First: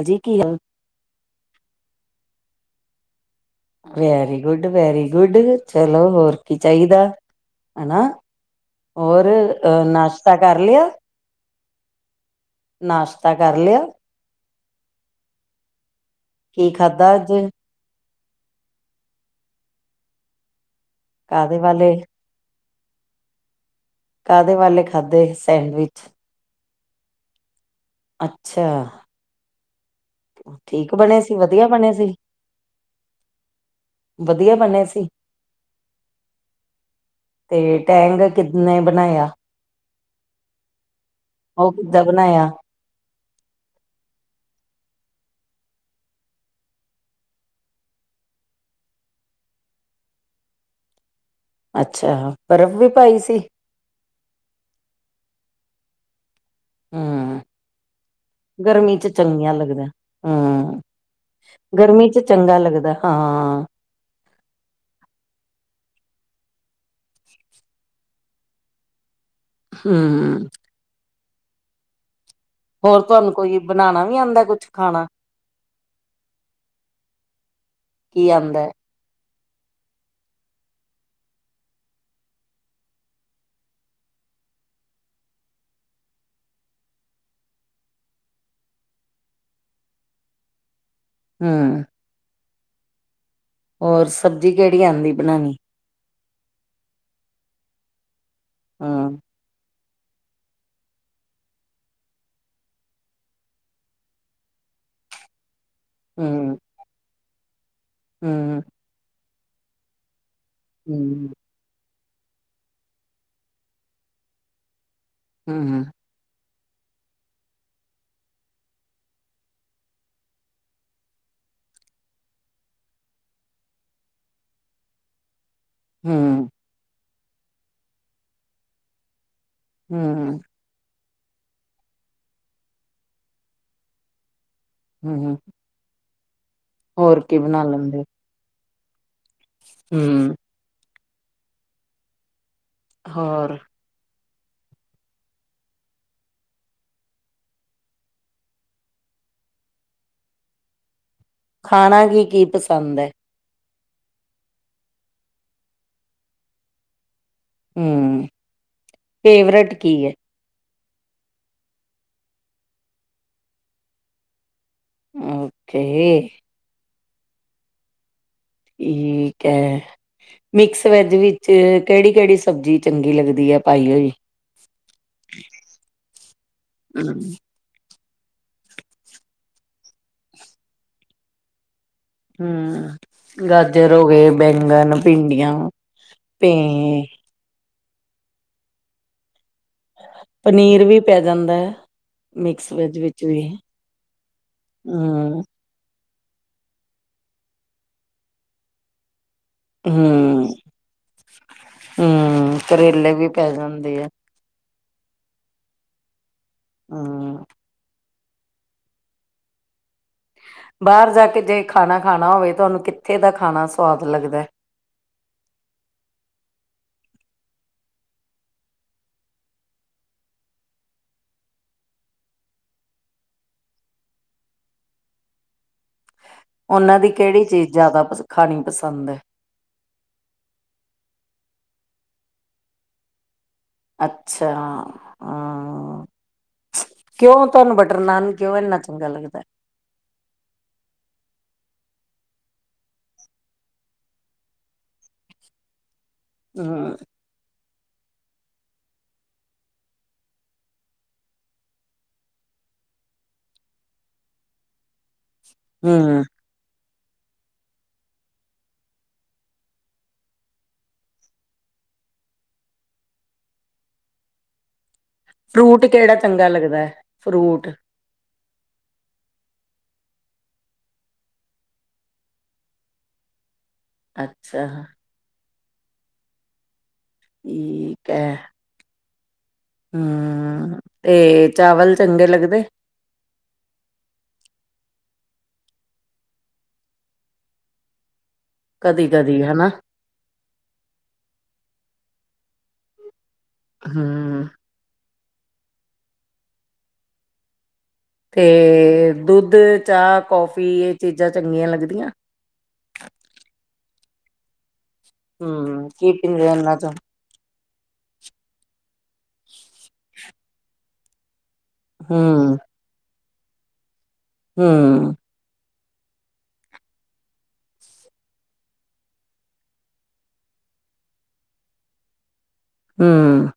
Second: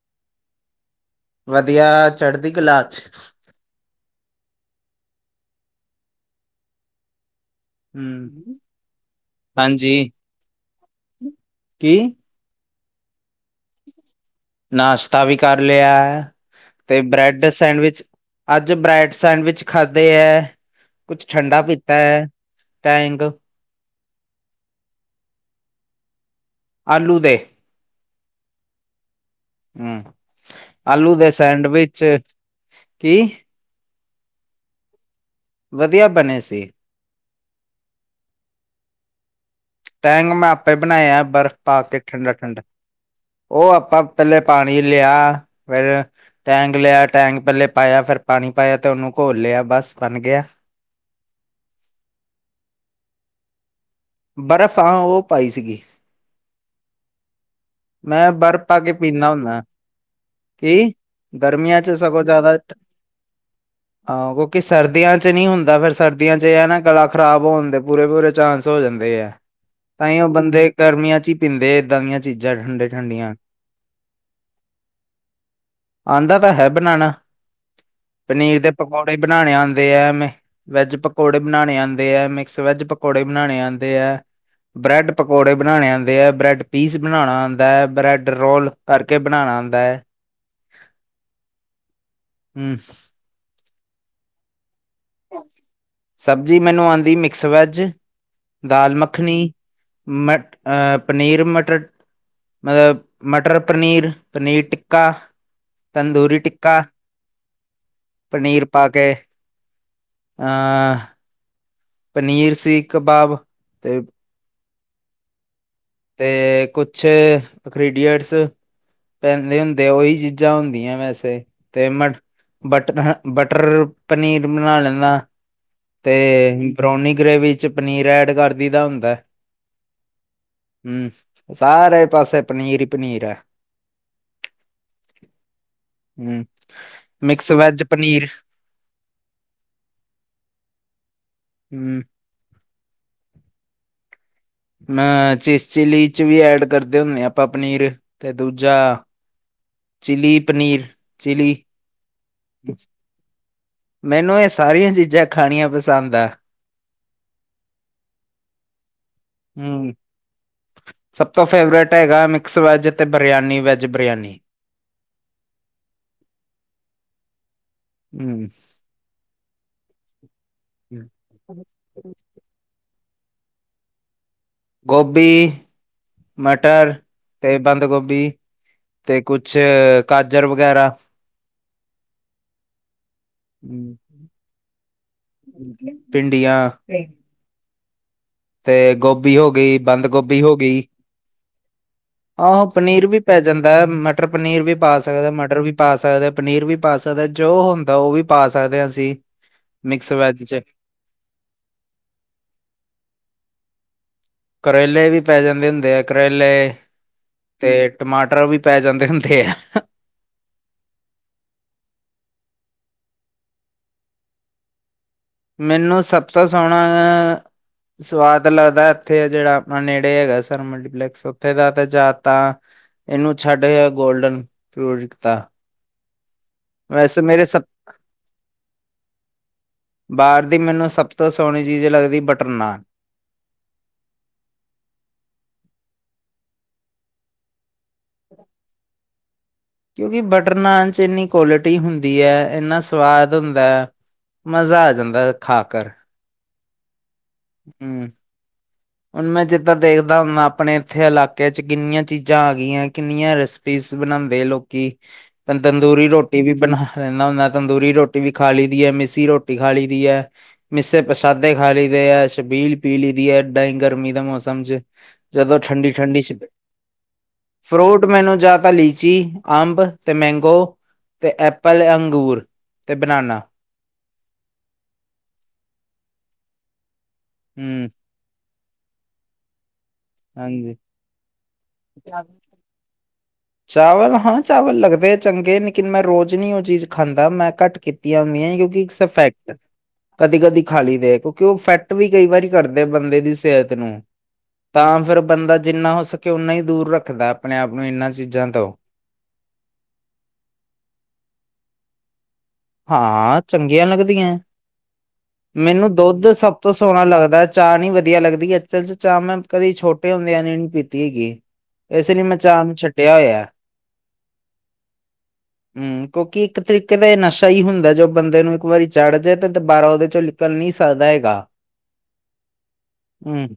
ਹਜੀ ਕੀ ਹਾਲ ਵਧੀਆ ਚੜ੍ਹਦੀ ਕਲਾ ਚ। ਵੈਰੀ ਗੁਡ ਵੈਰੀ ਗੁੱਡ ਚਲੋ ਹੋਰ ਕੀ ਚਾਹੀਦਾ। ਹੈਨਾ ਹੂੰ ਹੋਰ ਅ ਹਾਂਜੀ ਨਾਸ਼ਤਾ ਕਰ ਲਿਆ। ਕੀ? ਨਾਸ਼ਤਾ ਕਰ ਲਿਆ। ਨਾਸ਼ਤਾ ਵੀ ਕਰ ਲਿਆ ਹੈ, ਕੀ ਤੇ ਖਾਧਾ ਅੱਜ ਬ੍ਰੈਡ ਸੈਂਡਵਿਚ। ਅੱਜ ਬ੍ਰੈਡ ਸੈਂਡਵਿਚ ਖਾਧੇ ਹੈ ਕੁਛ ਕਾਹਦੇ ਠੰਡਾ ਪੀਤਾ ਵਾਲੇ ਹੈ। ਟੈਂਗ। ਕਾਹਦੇ ਵਾਲੇ ਖਾਧੇ ਸੈਂਡਵਿਚ ਆਲੂ ਦੇ ਅੱਛਾ ਹੂੰ ਠੀਕ ਆਲੂ ਬਣੇ ਦੇ ਸੀ, ਵਧੀਆ ਬਣੇ ਸੈਂਡਵਿਚ ਸੀ। ਕੀ ਵਧੀਆ ਬਣੇ ਸੀ। ਵਧੀਆ ਬਣੇ ਸੀ। ਅਤੇ ਟੈਂਗ ਕਿਦਨੇ ਬਣਾਇਆ। ਟੈਂਗ ਮੈਂ ਆਪੇ ਬਣਾਇਆ ਬਰਫ਼ ਉਹ ਪਾ ਕੇ ਕਿੱਦਾਂ ਠੰਡਾ ਬਣਾਇਆ ਠੰਡਾ। ਓ ਆਪਾਂ ਪਹਿਲੇ ਪਾਣੀ ਲਿਆ ਫੇਰ। ਟੈਂਕ ਲਿਆ ਟੈਂਕ ਪਹਿਲੇ ਪਾਇਆ ਫਿਰ ਪਾਣੀ ਪਾਇਆ ਤੇ ਉਹਨੂੰ ਘੋਲ ਲਿਆ ਬਸ ਬਣ ਗਿਆ। ਅੱਛਾ, ਬਰਫ਼ ਵੀ ਪਾਈ ਸੀ। ਬਰਫ਼ ਹਾਂ, ਓ ਪਾਈ ਸੀਗੀ। ਹੂੰ, ਮੈਂ ਬਰਫ਼ ਪਾ ਕੇ ਗਰਮੀ ਚ ਪੀਂਦਾ ਚੰਗੀਆਂ ਹੁੰਦਾ ਲੱਗਦਾ ਹੂੰ। ਕੀ ਗਰਮੀਆਂ ਗਰਮੀ ਚ ਚੰਗਾ ਲੱਗਦਾ ਹਾਂ। ਆ, ਕਿਉਂਕਿ ਸਰਦੀਆਂ ਚ ਨੀ ਹੁੰਦਾ ਫੇਰ ਸਰਦੀਆਂ ਚ ਏ ਐ ਨਾ ਗਲਾ ਖਰਾਬ ਹੋਣ ਦੇ ਪੂਰੇ ਪੂਰੇ ਚਾਂਸ ਹੋ ਜਾਂਦੇ ਆ ਤਾਂਈਓ ਹਮ ਬੰਦੇ ਗਰਮੀਆਂ ਚ ਈ ਪੀਂਦੇ ਏਦਾਂ ਦੀਆਂ ਚੀਜ਼ਾਂ। ਠੰਡੇ ਹੋਰ ਤੁਹਾਨੂੰ ਠੰਡੀਆਂ ਕੋਈ ਬਣਾਣਾ ਨੀ ਆਂਦਾ ਕੁਛ ਖਾਣਾ। ਆਂਦਾ ਤਾਂ ਹੈ ਬਣਾਣਾ ਕੀ ਪਨੀਰ ਆਂਦਾ ਦੇ ਪਕੌੜੇ ਬਣਾਣੇ ਆਂਦੇ ਆ ਐਵੇਂ। ਵੈੱਜ ਪਕੌੜੇ ਬਣਾਣੇ ਆਂਦੇ ਐ, ਮਿਕਸ ਵੈੱਜ ਪਕੌੜੇ ਬਣਾਣੇ ਆਂਦੇ ਐ। ਬ੍ਰੈਡ ਪਕੌੜੇ ਬਣਾਣੇ ਆਂਦੇ ਆ ਬ੍ਰੈਡ ਪੀਸ ਬਣਾਣਾ ਆਂਦਾ ਬ੍ਰੈਡ ਰੋਲ ਕਰਕੇ ਬਣਾਣਾ ਆਂਦਾ। ਹੂੰ, ਹੂੰ, ਔਰ, ਸਬਜ਼ੀ ਕਿਹੜੀ ਆਂਦੀ? ਬਣਾਣੀ ਸਬਜ਼ੀ ਮੈਨੂੰ ਆਂਦੀ ਮਿਕਸ ਵੈਜ, ਦਾਲ ਹੂੰ ਮੱਖਣੀ ਮ ਅ ਪਨੀਰ-ਮਟਰ ਮਤਲਬ, ਮਟਰ-ਪਨੀਰ, ਪਨੀਰ ਟਿੱਕਾ। ਤੰਦੂਰੀ ਹੂੰ ਟਿੱਕਾ, ਹੂੰ ਪਨੀਰ ਪਾਕੇ। ਆ ਹੂੰ ਪਨੀਰ ਸੀ ਕਬਾਬ, ਤੇ ਹੂੰ, ਤੇ, ਕੁਛ ਕ੍ਰੀਡੀਅਟਸ ਪੈਂਦੇ ਹੁੰਦੇ। ਉਹੀ ਚੀਜ਼ਾਂ ਹੁੰਦੀਆਂ ਵੈਸੇ, ਤੇ ਮ ਬਟਰ-ਬਟਰ ਪਨੀਰ ਬਣਾ ਲੈਨਾ। ਤੇ, ਹੂੰ ਬ੍ਰੋਨੀ ਗ੍ਰੇਵੀ'ਚ ਪਨੀਰ ਐਡ ਕਰ ਦਈ ਦਾ ਹੁੰਦਾ। ਹੂੰ, ਹੂੰ, ਸਾਰੇ ਪਾਸੇ ਪਨੀਰ ਈ ਪਨੀਰ ਆ। ਹੂੰ, ਹੂੰ। ਹੂੰ, ਹੋਰ ਕੀ ਮਿਕਸ ਬਣਾ ਵੈਜ ਲੈਂਦੇ ਪਨੀਰ। ਹੂੰ। ਹੂੰ, ਹੋਰ? ਮੈਂ ਚਿਸ ਚਿੱਲੀ'ਚ ਵੀ ਐਡ ਕਰਦੇ ਹੁੰਨੇ ਆ ਆਪਾਂ ਪਨੀਰ, ਤੇ ਦੂਜਾ ਚਿੱਲੀ ਪਨੀਰ, ਚਿੱਲੀ। ਖਾਣਾ ਕੀ ਕੀ ਪਸੰਦ ਐ ਮੈਨੂੰ, ਏ ਸਾਰੀਆਂ ਚੀਜ਼ਾਂ ਖਾਣੀਆਂ ਪਸੰਦ ਆ। ਹੂੰ, ਫੇਵਰੇਟ ਹਮ ਕੀ ਏ? ਸਭ ਤੋਂ ਫੇਵਰੇਟ ਹੈਗਾ ਮਿਕਸ ਵੈੱਜ, ਤੇ ਬਰਿਆਨੀ, ਵੈੱਜ ਬਰਿਆਨੀ। ਓਕੇ! ਹੂੰ। ਠੀਕ ਐ, ਮਿਕਸ ਵੈਜ ਵਿੱਚ ਕਿਹੜੀ-ਕਿਹੜੀ ਸਬਜ਼ੀ ਚੰਗੀ ਲੱਗਦੀ ਐ, ਪਾਈ ਹੋਈ। ਗੋਭੀ, ਮਟਰ ਤੇ ਬੰਦ-ਗੋਭੀ ਤੇ ਕੁਛ ਗਾਜਰ ਵਗੈਰਾ। ਹੂੰ, ਗਾਜਰ ਹਮ, ਹੋਗੇ ਬੈਗਨ, ਭਿੰਡੀਆਂ ਭੇ ਭਿੰਡੀਆਂ ਤੇ ਗੋਭੀ ਹੋ ਗਈ। ਬੰਦ ਗੋਭੀ ਹੋ ਗਈ ਪਨੀਰ ਵੀ ਪੈ ਜਾਂਦੈ। ਆਹੋ, ਪਨੀਰ ਵੀ ਪੈ ਜਾਂਦੈ, ਮਟਰ ਪਨੀਰ ਵੀ ਪਾ ਸਕਦੇ, ਹਮ ਮਟਰ ਵੀ ਪਾ ਸਕਦੇ, ਪਨੀਰ ਵੀ ਪਾ ਸਕਦੇ, ਜੋ ਹੁੰਦਾ ਉਹ ਵੀ ਪਾ ਸਕਦੇ ਹਾਂ ਅਸੀਂ, ਮਿਕਸ ਵੈਜ-ਚ। ਹੂੰ, ਕਰੇਲੇ ਵੀ ਪੈ ਜਾਂਦੇ ਆ। ਕਰੇਲੇ ਵੀ ਪੈ ਜਾਂਦੇ ਹੁੰਦੇ ਆ, ਕਰੇਲੇ ਹਾਂ। ਤੇ, ਟਮਾਟਰ ਵੀ ਪੈ ਜਾਂਦੇ ਹੁੰਦੇ ਆ। ਬਾਹਰ ਜਾਕੇ ਜੇ ਖਾਣਾ, ਖਾਣਾ ਹੋਵੇ ਤੁਹਾਨੂੰ ਕਿੱਥੇ ਦਾ ਖਾਣਾ ਸਵਾਦ ਲੱਗਦੈ? ਮੈਨੂੰ ਸਭ ਤੋਂ ਸੋਹਣਾ ਸਵਾਦ ਲੱਗਦੈ ਇੱਥੇ ਆ ਜਿਹੜਾ ਆਪਣਾ ਨੇੜੇ ਹੈਗੈ ਸਰ ਮਲਟੀਪਲੈਕਸ ਉੱਥੇ ਦਾ ਤੇ ਜਾ ਤਾਂ ਇਹਨੂੰ ਛੱਡ ਗੋਲਡਨ ਪਿਓਰ ਤਾਂ। ਉਹਨਾਂ ਦੀ ਕਿਹੜੀ ਸਭ ਚੀਜ਼ ਜ਼ਿਆਦਾ ਖਾਣੀ ਪਸੰਦ ਹੈ? ਬਾਹਰ ਦੀ ਮੈਨੂੰ ਸਭ ਤੋਂ ਸੋਹਣੀ ਚੀਜ਼ ਲੱਗਦੀ ਬਟਰ ਨਾਨ। ਅੱਛਾ! ਹਾਂ ਕਿਉਂ ਤੁਹਾਨੂੰ ਬਟਰ ਨਾਨ, ਕਿਉਂ ਇੰਨਾ ਚੰਗਾ ਲੱਗਦੈ? ਕਿਉਂਕਿ ਬਟਰ ਨਾਨ'ਚ ਇੰਨੀ ਕੋਲਿਟੀ ਹੁੰਦੀ ਹੈ, ਇੰਨਾ ਸਵਾਦ ਹੁੰਦੈ। ਮਜ਼ਾ ਆ ਜਾਂਦਾ ਖਾਕਰ। ਹੂੰ ਹੂੰ ਹੁਣ ਮੈਂ ਜਿੱਦਾਂ ਦੇਖਦਾ ਹੁੰਨਾ ਆਪਣੇ ਇੱਥੇ ਇਲਾਕੇ ਚ ' ਕਿੰਨੀਆਂ ਚੀਜ਼ਾਂ ਆ ਗਈਐ ਕਿੰਨੀਆਂ ਰੈਸ ਪੀਸ ਬਣਾਂਦੇ ਐ ਲੋਕੀ ਤੰਦੂਰੀ ਹਮ ਰੋਟੀ ਵੀ ਬਣਾ ਰਹਿੰਨਾ ਹੁੰਨਾ ਤੰਦੂਰੀ ਰੋਟੀ ਵੀ ਖਾ ਲਈ ਦੀ ਐ ਮਿੱਸੀ ਰੋਟੀ ਖਾ ਲਈ ਦੀ ਐ ਮਿਸੇ ਪ੍ਰਸ਼ਾਦੇ ਖਾ ਲਈਦੇ ਐ ਛਬੀਲ ਪੀ ਲਈ ਦੀ ਐ ਏਦਾਂ ਹੀ ਗਰਮੀ ਦੇ ਮੌਸਮ ਚ ਜਦੋਂ ਫਰੂਟ ਠੰਡੀ ਕਿਹੜਾ ਠੰਡੀ ਸੀ ਬ ਚੰਗਾ ਲੱਗਦਾ ਹੈ ਫਰੂਟ ਮੈਨੂੰ ਜਾਂ ਤਾਂ ਲੀਚੀ ਅੰਬ ਤੇ ਮੈਂਗੋ ਤੇ ਐੱਪਲ ਅੰਗੂਰ ਤੇ ਬਨਾਨਾ ਅੱਛਾ ਹੂੰ ਠੀਕ ਹੈ ਹਾਂਜੀ। ਹਮ ਤੇ ਚਾਵਲ ਚੰਗੇ ਲੱਗਦੇ ਨੇ [inaudible] ਚਾਵਲ ਹਾਂ ਚਾਵਲ ਲੱਗਦੇ ਚੰਗੇ ਲੇਕਿਨ ਮੈਂ ਰੋਜ਼ ਨਹੀਂ ਉਹ ਚੀਜ਼ ਖਾਂਦਾ ਮੈਂ ਘੱਟ ਕੀਤੀਆਂ ਹੋਈਐ। ਕਦੀ ਕਦੀ ਫੈਕਟ ਹਨਾ ਕਦੀ ਕਦੀ ਖਾ ਲਈਦੈ ਕਿਉਂਕਿ ਉਹ ਇਫੈਕਟ ਵੀ ਕਈ ਵਾਰੀ ਕਰਦੇ ਬੰਦੇ ਦੀ ਸਿਹਤ ਨੂੰ ਹੂੰ। ਤਾਂ ਫਿਰ ਬੰਦਾ ਜਿੰਨਾ ਹੋ ਸਕੇ ਓਨਾ ਹੀ ਦੂਰ ਰੱਖਦੈ ਆਪਣੇ ਆਪ ਨੂੰ ਇੰਨਾ ਤੇ ਦੁੱਧ ਚਾਹ ਕੌਫੀ ਇਹ ਚੀਜ਼ਾਂ ਚੰਗੀਆਂ ਲੱਗਦੀਐ। ਹਾਂ ਚੰਗੀਆਂ ਲੱਗਦੀਐ ਹੂੰ, ਮੈਨੂੰ ਕੀ ਦੁੱਧ ਪੀਂਦੇ ਸਭ ਤੋਂ ਉਹਨਾਂ ਚੋਂ? ਸੁਆਦ ਲੱਗਦਾ ਚਾਹ ਨੀ ਵਧੀਆ ਲੱਗਦੀ ਅਸਲ ਚ ਚਾਹ ਮੈਂ ਕਦੇ ਛੋਟੇ ਹੁੰਦਿਆਂ ਨੇ ਨੀ ਪੀਤੀ ਹੈਗੀ ਇਸੇ ਲਈ ਮੈਂ ਹੂੰ, ਚਾਹ ਨੂੰ ਛੱਡਿਆ ਹੋਇਐ। ਹਮ ਹਮ ਕਿਉਂਕਿ ਇੱਕ ਤਰੀਕੇ ਦਾ ਏ ਨਸ਼ਾ ਹੀ ਹੁੰਦੈ ਜੋ ਬੰਦੇ ਨੂੰ ਇੱਕ ਵਾਰੀ ਚੜ ਜੇ ਤੇ ਦੁਬਾਰਾ ਉਹਦੇ ਚੋਂ ਨਿਕਲ ਨਹੀਂ ਸਕਦਾ ਹੈਗਾ। ਹਮ ਹੂੰ,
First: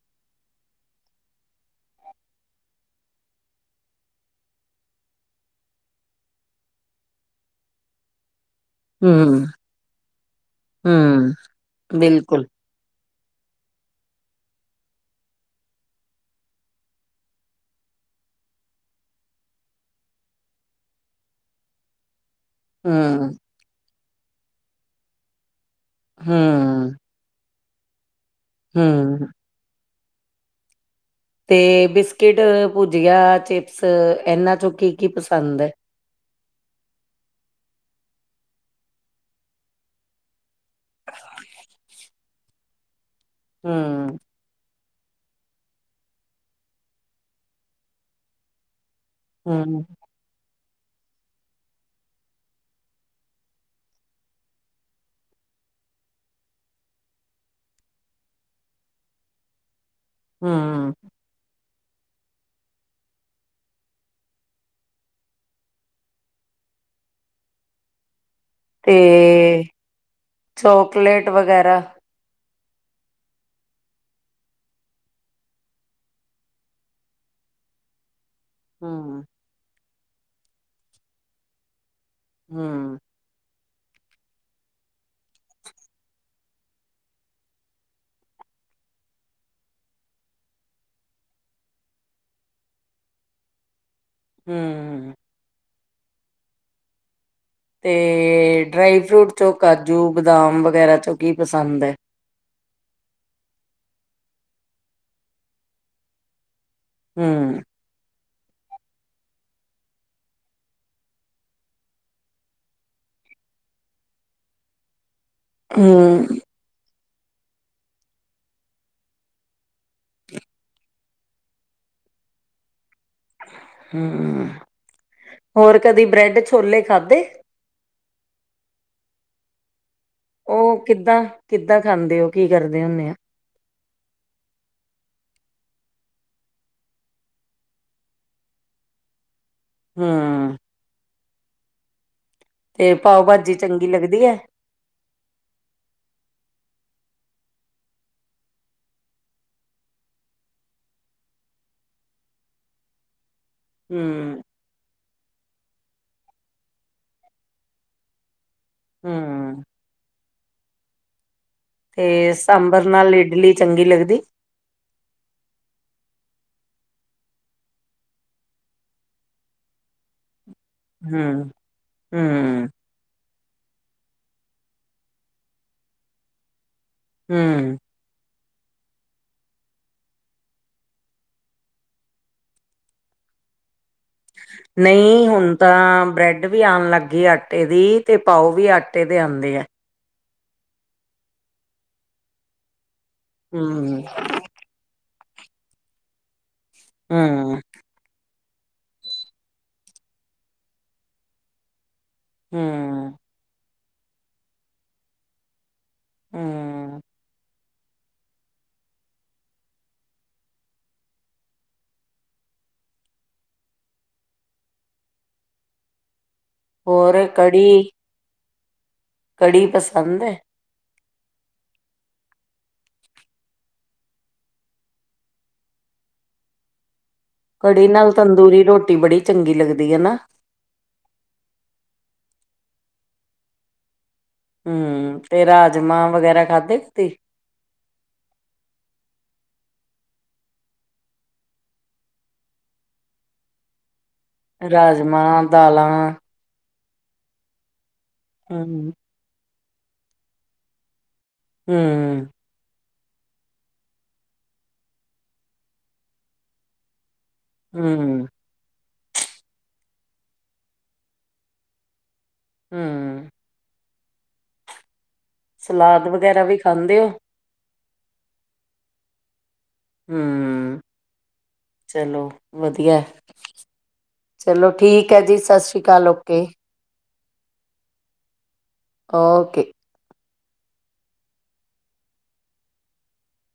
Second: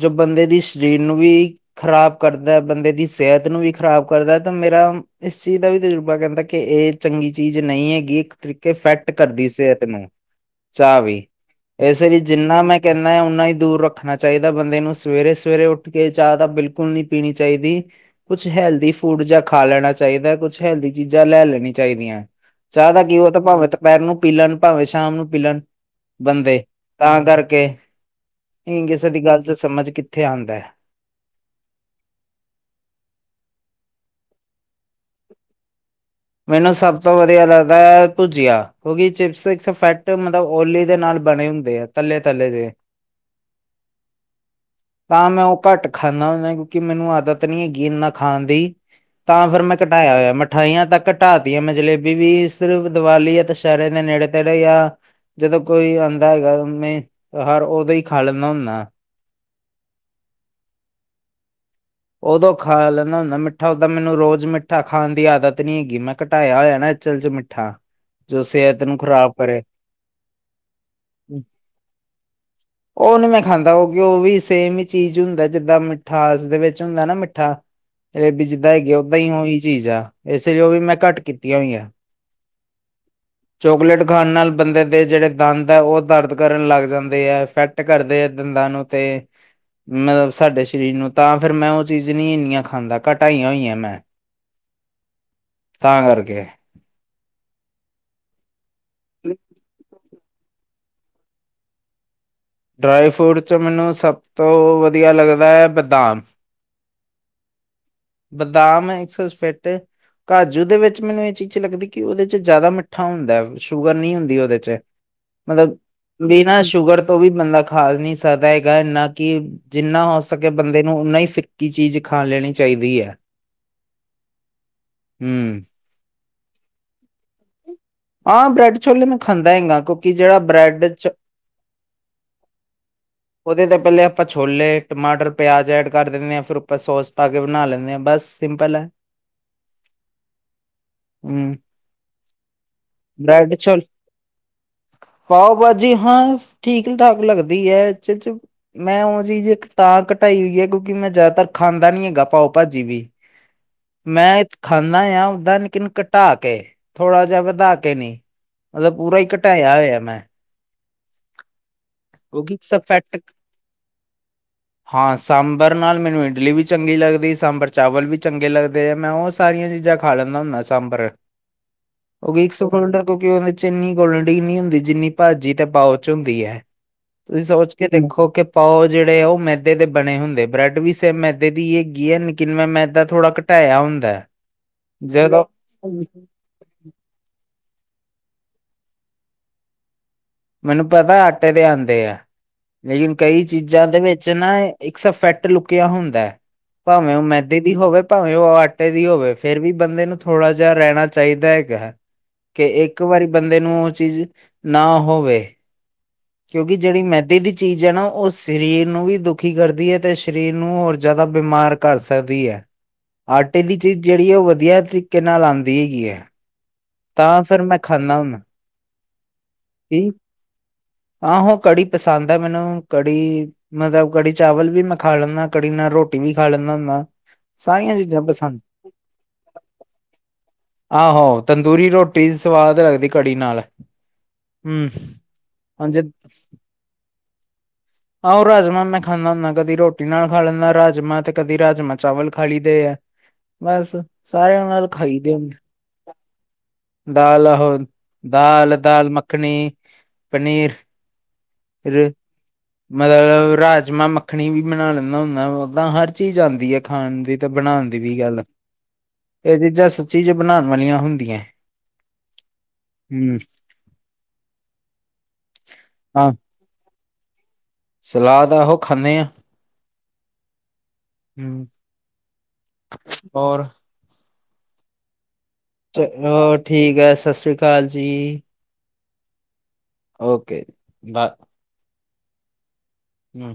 ਜੋ ਬੰਦੇ ਦੀ ਸਰੀਰ ਨੂੰ ਵੀ ਖ਼ਰਾਬ ਕਰਦੈ ਬੰਦੇ ਦੀ ਸਿਹਤ ਨੂੰ ਵੀ ਖ਼ਰਾਬ ਕਰਦੈ ਤਾਂ ਮੇਰਾ ਇਸ ਚੀਜ਼ ਦਾ ਵੀ ਤਜੁਰਬਾ ਕਹਿੰਦਾ ਕਿ ਇਹ ਚੰਗੀ ਚੀਜ਼ ਨਹੀਂ ਹੈਗੀ ਇੱਕ ਤਰੀਕੇ ਇਫੈਕਟ ਹੂੰ, ਕਰਦੀ ਸਿਹਤ ਨੂੰ ਚਾਹ ਵੀ ਹੂੰ, ਇਸੇ ਲਈ ਬਿਲਕੁਲ। ਜਿੰਨਾ ਮੈਂ ਕੇਨਾ, ਓਨਾ ਹੀ ਦੂਰ ਰੱਖਣਾ ਚਾਈਦਾ, ਬੰਦੇ ਨੂੰ ਸਵੇਰੇ- ਸਵੇਰੇ ਉੱਠ ਕੇ ਚਾਹ ਤਾਂ ਬਿਲਕੁਲ ਨੀ ਪੀਣੀ ਚਾਈਦੀ। ਕੁਛ ਹੈਲਦੀ ਫੂਡ ਜੇਆ ਖਾ ਲੈਣਾ ਚਾਈਦਾ, ਕੁਛ ਹੈਲਦੀ ਚੀਜਾਂ ਲੈ ਲੈਣੀ ਚਾਈਦੀਆਂ। ਚਾਹ ਦਾ ਕਿ ਐ, ਓ ਹੂੰ, ਤਾਂ ਭਾਵੇਂ ਦੁਪੈਰ ਨੂੰ ਪੀ ਲੈਨ, ਭਾਵੇਂ ਸ਼ਾਮ ਨੂੰ ਪੀ ਲੈਨ, ਬੰਦੇ ਹੂੰ, ਤਾਂ ਕਰਕੇ, ਕਿਸੇ ਦੀ ਹੂੰ। ਗੱਲ 'ਚ ਸਮਝ ਕਿੱਥੇ ਆਂਦਾ। ਤੇ, ਬਿਸਕਿਟ, ਭੁਜੀਆ, ਚਿਪਸ ਏਨਾਂ ਚੋਂ ਕੀ- ਕੀ ਪਸੰਦ ਐ? ਮੈਨੂੰ ਸਬ ਤੋਂ ਵਦੀਆ ਲੱਗਦਾ ਭੁਜੀਆ, ਕਿਉਂਕਿ ਚਿਪਸ ਇਟਸ ਇਫੈਕਟ ਮਤਲਬ ਓਲੀ ਦੇ ਨਾਲ ਬਣੇ ਹੁੰਦੇ ਆ। ਤੱਲੇ -ਤੱਲੇ ਜੇ। ਹੂੰ। ਤਾਂ ਮੈਂ ਓ ਘੱਟ ਖਾਂਨਾ ਹੁੰਦਾ, ਕਿਉਂਕਿ ਮੈਨੂੰ ਆਦਤ ਨਈ ਹੈਗੀ ਇੰਨਾ ਖਾਂਨ ਦੀ। ਤਾਂ, ਫੇਰ ਮੈਂ ਹੂੰ। ਘਟਾਇਆ ਹੋਏਆ ਮਿਠਾਈਆਂ ਤੱਕ ਘਟਾ ਤੀ ਆ ਮੈਂ ਜਲੇਬੀ ਵੀ, ਸਿਰਫ਼ ਦੀਵਾਲੀ ਯਾ ਦਸ਼ੈਹਰੇ ਦੇ ਨੇੜੇ- ਤੇੜੇ, ਯਾ ਜਦੋਂ ਕੋਈ ਆਂਦਾ ਹੈਗਾ, ਮੈਂ ਹਰ ਓਦੋਂ ਹੀ ਖਾ ਲੈਂਨਾ ਹੁੰਨਾ। ਹਮ। ਓਦੋਂ ਖਾ ਲੈਂਨਾ ਹੁੰਨਾ ਮਿੱਠਾ, ਓਦਾਂ ਮੈਨੂੰ ਰੋਜ ਮਿੱਠਾ ਖਾਣ ਦੀ ਆਦਤ ਨੀ ਹੈਗੀ, ਮੈਂ ਘਟਾਇਆ ਹੋਏਆ ਨਾ। ਚਲ ਚ ਮਿੱਠਾ, ਜੋ ਸੇਹਤ ਤੇ, ਚੋਕਲੇਟ ਵਗੈਰਾ? ਓ ਨੀ ਮੈਂ ਖਾਂਦਾ, ਓ ਕਿ ਓ ਵੀ ਸੇਮ ਹੀ ਚੀਜ਼ ਹੁੰਦਾ, ਜਿੱਦਾਂ ਮਿੱਠਾਸ ਦੇ ਵਿੱਚ ਹੁੰਦਾ ਨਾ, ਮਿੱਠਾ। ਏਹ ਵੀ ਜਿੱਦਾਂ ਹੈਗੀ, ਓਦਾਂ ਹੂੰ, ਈ ਓਹੀ ਚੀਜ਼ ਆ, ਇਸ ਲਈ ਓ ਵੀ ਮੈਂ ਘੱਟ ਕੀਤੀਆਂ ਹੋਈਆ। ਹਮ। ਚੋਕਲੇਟ ਖਾਣ ਨਾਲ, ਬੰਦੇ ਦੇ ਜੇਹੜੇ ਦੰਦ ਐ, ਓ ਦਰਦ ਕਰਨ ਲੱਗ ਜਾਂਦੇ ਐ। ਫੈਕਟ ਕਰਦੇ ਆ ਦੰਦਾਂ ਨੂੰ, ਤੇ ਮਤਲਬ ਸਾਡੇ ਸ਼ਰੀਰ ਨੂੰ, ਤਾਂ ਫਿਰ ਮੈਂ ਉਹ ਚੀਜ਼ ਨੀ ਇੰਨੀਆਂ ਖਾਂਦਾ, ਘਟਾਈਆਂ ਹੋਈਆਂ ਮੈਂ। ਹਮਮ। ਤਾਂ, ਕਰਕੇ। ਤੇ, ਡਰਾਈ ਫਰੂਟ ਚੋਂ ਕਾਜੂ, ਬਦਾਮ ਵਗੈਰਾ ਚੋਂ ਕੀ ਪਸੰਦ ਐ। ਡਰਾਈ ਫਰੂਟ ਚੋ, ਮੈਨੂੰ ਸਬ ਤੋਂ ਵਦੀਆ ਲੱਗਦੈ ਬਦਾਮ। ਹਮ। ਬਦਾਮ ਐ ਇੱਕ [unintelligible] ਕਾਜੂ ਦੇ ਵਿੱਚ ਮੈਨੂੰ ਏਹ ਚੀਜ ਲੱਗਦੀ, ਕਿ ਓਦੇ ਚ ਜਾਦਾ ਮਿੱਠਾ ਹੁੰਦਾ ਐ ਸ਼ੂਗਰ ਨਈ ਹੁੰਦੀ ਓਦੇ ਚ, ਮਤਲਬ ਹੂੰ, ਬਿਨਾਂ ਸ਼ੂਗਰ ਤੋਂ ਵੀ ਬੰਦਾ ਖਾ ਨੀ ਸਕਦਾ ਹੈਗਾ ਇੰਨਾ ਕਿ ਜਿੰਨਾ, ਹੋ ਸਕੇ ਬੰਦੇ ਨੂੰ ਓਨਾ ਈ ਫਿੱਕੀ ਚੀਜ ਖਾ ਲੈਣੀ ਚਾਈਦੀ ਐ। ਹਮ, ਹਮ ਹੋਰ ਕਦੀ ਬ੍ਰੈਡ ਛੋਲੇ ਖਾਧੇ? ਹਾਂ, ਬ੍ਰੈਡ ਛੋਲੇ ਮੈਂ ਖਾਂਦਾ ਹੈੰਗਾ ਕੋ ਓ ਕਿੱਦਾਂ, ਕਿੱਦਾਂ ਖਾਂਦੇ ਓ ਕੀ ਕਰਦੇ ਹੁੰਨੇ ਓ? ਉਦੇ ਤੋਂ ਪੈਲੇ ਆਪਾਂ ਛੋਲੇ, ਟਮਾਟਰ, ਪਿਆਜ ਐਡ ਕਰ ਦੇਨੇ ਆ, ਫਿਰ ਉਪਰ ਸੋਸ ਪਾ ਕੇ ਬਣਾ ਲੈਂਨੇ ਆ ਬਸ। ਸਿੰਪਲ ਐ। ਹਮ। ਹਮ। ਤੇ, ਪਾਓ- ਭਾਜੀ ਬ੍ਰੈਡ ਛੋਲ ਚੰਗੀ ਲੱਗਦੀ ਐ? ਪਾਓ -ਬਾਜੀ, ਹਾਂ ਠੀਕ -ਠਾਕ ਲੱਗਦੀ ਐ। ਅਚਲ ਚ ਮੈਂ, ਓ ਚੀਜ਼ ਇੱਕ ਤਾਂ ਘਟਾਈ ਹੋਈ ਐ ਕਿਉਂਕਿ ਮੈਂ ਜਾਆਦਾਤਰ ਖਾਂਦਾ ਨੀ ਹੈਗਾ, ਪਾਓ ਭਾਜੀ ਵੀ [inaudible] ਹੂੰ, ਮੈਂ ਖਾਂਨਾ ਆ ਓਦਾਂ, ਲੇਕਿਨ ਘਟਾ ਕੇ, ਥੋੜ੍ਹਾ ਜੇਹਾ ਵਧਾ ਕੇ ਨੀਂ ਮਤਲਬ, ਪੂਰਾ ਈ ਹੂੰ। ਘਟਾਇਆ ਹੋਏਆ ਮੈਂ ਤੇ ਕਿਉਂਕਿ ਸਾਂਬਰ ਨਾਲ ਸਫੈਕਟ ਇਡਲੀ ਚੰਗੀ ਲੱਗਦੀ। [inaudible] ਹਾਂ ਸਾਂਬਰ ਨਾਲ ਮੈਨੂੰ ਇਡਲੀ ਵੀ ਚੰਗੀ ਲੱਗਦੀ। ਸਾਂਬਰ ਚਾਵਲ ਵੀ ਚੰਗੇ ਲੱਗਦੇ ਆ ਮੈਂ ਉਹ ਸਾਰੀਆਂ ਚੀਜ਼ਾਂ ਖਾ ਲੈਨਾ ਹੁੰਨਾ ਸਾਂਬਰ, ਹੂੰ, ਓਹ ਵੀ ਇਕਸ ਹੂੰ, ਫੂਡ ਆ ਕਿਉਕਿ ਓਹਦੇ 'ਚ ਚ ਇੰਨੀ ਕੋਲੰਟੀਨ ਨੀ ਹੁੰਦੀ ਜਿੰਨੀ ਭਾਜੀ ਤੇ ਪਾਓ ਚ ਹੁੰਦੀ ਐ। ਤੁਸੀਂ ਸੋਚ ਹੂੰ। ਕੇ ਦੇਖੋ ਕਿ ਪਾਓ ਆ ਜਿਹੜੇ ਆ ਉਹ ਮੈਦੇ ਦੇ ਬਣੇ ਹੁੰਦੇ, ਬ੍ਰੈਡ ਵੀ ਸੇਮ ਮੈਦੇ ਦੀ ਹੈਗੀ ਐ ਕੀਨਾ ਮੈਦਾ ਮੈਦ ਥੋੜ੍ਹਾ ਘਟਾਇਆ ਹੁੰਦਾ। ਨਹੀਂ ਜਦੋਂ ਹੁਣ ਤਾਂ ਬ੍ਰੈਡ ਡ ਵੀ ਆਉਣ ਲੱਗ ਗਈ ਆ ਆਟੇ ਦੀ ਤੇ ਪਾਓ ਵੀ ਆਟੇ ਦੇ ਆਉਂਦੇ ਆ। ਮੈਨੂੰ ਪਤਾ ਆਟੇ ਦੇ ਆਦੇ ਆ, ਲੇਕਿਨ ਕਈ ਚੀਜ਼ਾਂ ਹੂੰ, ਦੇ ਵਿੱਚ ਨਾ ਇੱਕਸਾ ਫੈਟ ਲੁਕਿਆ ਹੁੰਦਾ, ਭਾਵੇਂ ਉਹ ਹੂੰ, ਮੈਦੇ ਦੀ ਹੋਵੇ ਭਾਵੇਂ ਉਹ ਆਟੇ ਦੀ ਹੋਵੇ ਫੇਿਰ ਵੀ ਬੰਦੇ ਨੂੰ ਥੋੜ੍ਹਾ ਜਿਹਾ ਰਹਿਣਾ ਚਾਹੀਦਾ ਹੈਗਾ ਕਿ ਇੱਕ ਇੱਕ ਹੂੰ, ਵਾਰੀ ਬੰਦੇ ਨੂੰ ਉਹ ਚੀਜ਼ ਨਾ ਹੋਵੇ ਕਿਉਂਕਿ ਹੂੰ। ਜਿਹੜੀ ਮੈਦੀ ਦੀ ਚੀਜ਼ ਹੈ ਨਾ ਉਹ ਸਰੀਰ ਨੂੰ ਵੀ ਦੁਖੀ ਕਰਦੀ ਆ ਤੇ ਸਰੀਰ ਨੂੰ ਹੋਰ ਜ਼ਿਆਦਾ ਬਿਮਾਰ ਕਰ ਸਕਦੀ ਐ। ਆਟੇ ਦੀ ਚੀਜ਼ ਜਿਹੜੀ ਆ ਉਹ ਵਧੀਆ ਤਰੀਕੇ ਨਾਲ ਆਂਦੀ ਹੈਗੀ ਐ। ਹੋਰ ਕੜੀ ਨਾ ਨਾ ਕੜੀ ਪਸੰਦ ਹੈ? ਆਹੋ ਕੜੀ ਪਸੰਦ ਆ ਮੈਨੂੰ ਕੜੀ ਮਤਬ ਕੜੀ ਚਾਵਲ ਵੀ ਮੈਂ ਖਾ ਲੈਂਨਾ, ਕੜੀ ਨਾਲ ਰੋਟੀ ਵੀ ਖਾ ਲੈਂਨਾ ਹੁੰਨਾ। ਕੜੀ ਨਾਲ ਤੰਦੂਰੀ ਰੋਟੀ ਬੜੀ ਚੰਗੀ ਲੱਗਦੀ ਆ ਨਾ। ਆਹੋ ਤੰਦੂਰੀ ਰੋਟੀ ਸਵਾਦ ਲੱਗਦੀ ਘੜੀ ਨਾਲ ਹਮ ਹੂੰ, ਤੇ ਹਾਂਜੀ ਰਾਜਮਾਂ ਵਗੈਰਾ ਖਾਧੇ ਕਦੀ? ਆਹੋ ਰਾਜਮਾਂ ਮੈਂ ਖਾਂਦਾ ਹੁੰਦਾ ਕਦੀ ਰੋਟੀ ਨਾਲ ਖਾ ਲੈਂਦਾ ਰਾਜਮਾਂ ਤੇ ਕਦੀ ਰਾਜਮਾਂ ਚਾਵਲ ਖਾ ਲਈਦੇ ਆ। ਬਸ ਸਾਰਿਆਂ ਨਾਲ ਖਾਈਦੇ ਰਾਜਮਾਂ ਦਾਲਾਂ ਨੇ ਦਾਲ ਆਹੋ ਦਾਲ ਹਮ ਦਾਲ ਮੱਖਣੀ ਪਨੀਰ ਹੂੰ ਮਲਬ ਰਾਜਮਾਂ ਮੱਖਣੀ ਵੀ ਬਣਾ ਲੈਂਨਾ ਹੁੰਨਾ, ਓਦਾਂ ਹਰ ਚੀਜ਼ ਆਦੀ ਐ। ਖਾਣ ਦੀ ਤੇ ਬਣਾਉਣ ਦੀ ਵੀ ਹਮ ਗੱਲ, ਇਹ ਚੀਜ਼ਾਂ ਸੱਚੀ 'ਚ ਬਣਾਣ ਵਾਲੀਆਂ ਹੁੰਦੀਆਂ। ਹਮ ਹੂੰ। ਸਲਾਦ ਹਾਂ ਵਗੈਰਾ ਵੀ ਖਾਂਦੇ ਹੋ? ਸਲਾਦ ਆਹੋ ਖਾਂਨੇ ਆ। ਹੂੰ, ਹਮ ਚਲੋ ਵਧੀਆ। ਹੋਰ ਚਲੋ ਠੀਕ ਹੈ ਜੀ ਸਸ ਸ਼੍ਰੀ ਚ ਅਕਾਲ ਓਕੇ ਹੋਰ ਠੀਕ ਹੈ ਸਤਿ ਸ੍ਰੀ ਅਕਾਲ ਜੀ। ਓਕੇ। ਓਕੇ ਬਾ ਹੂੰ।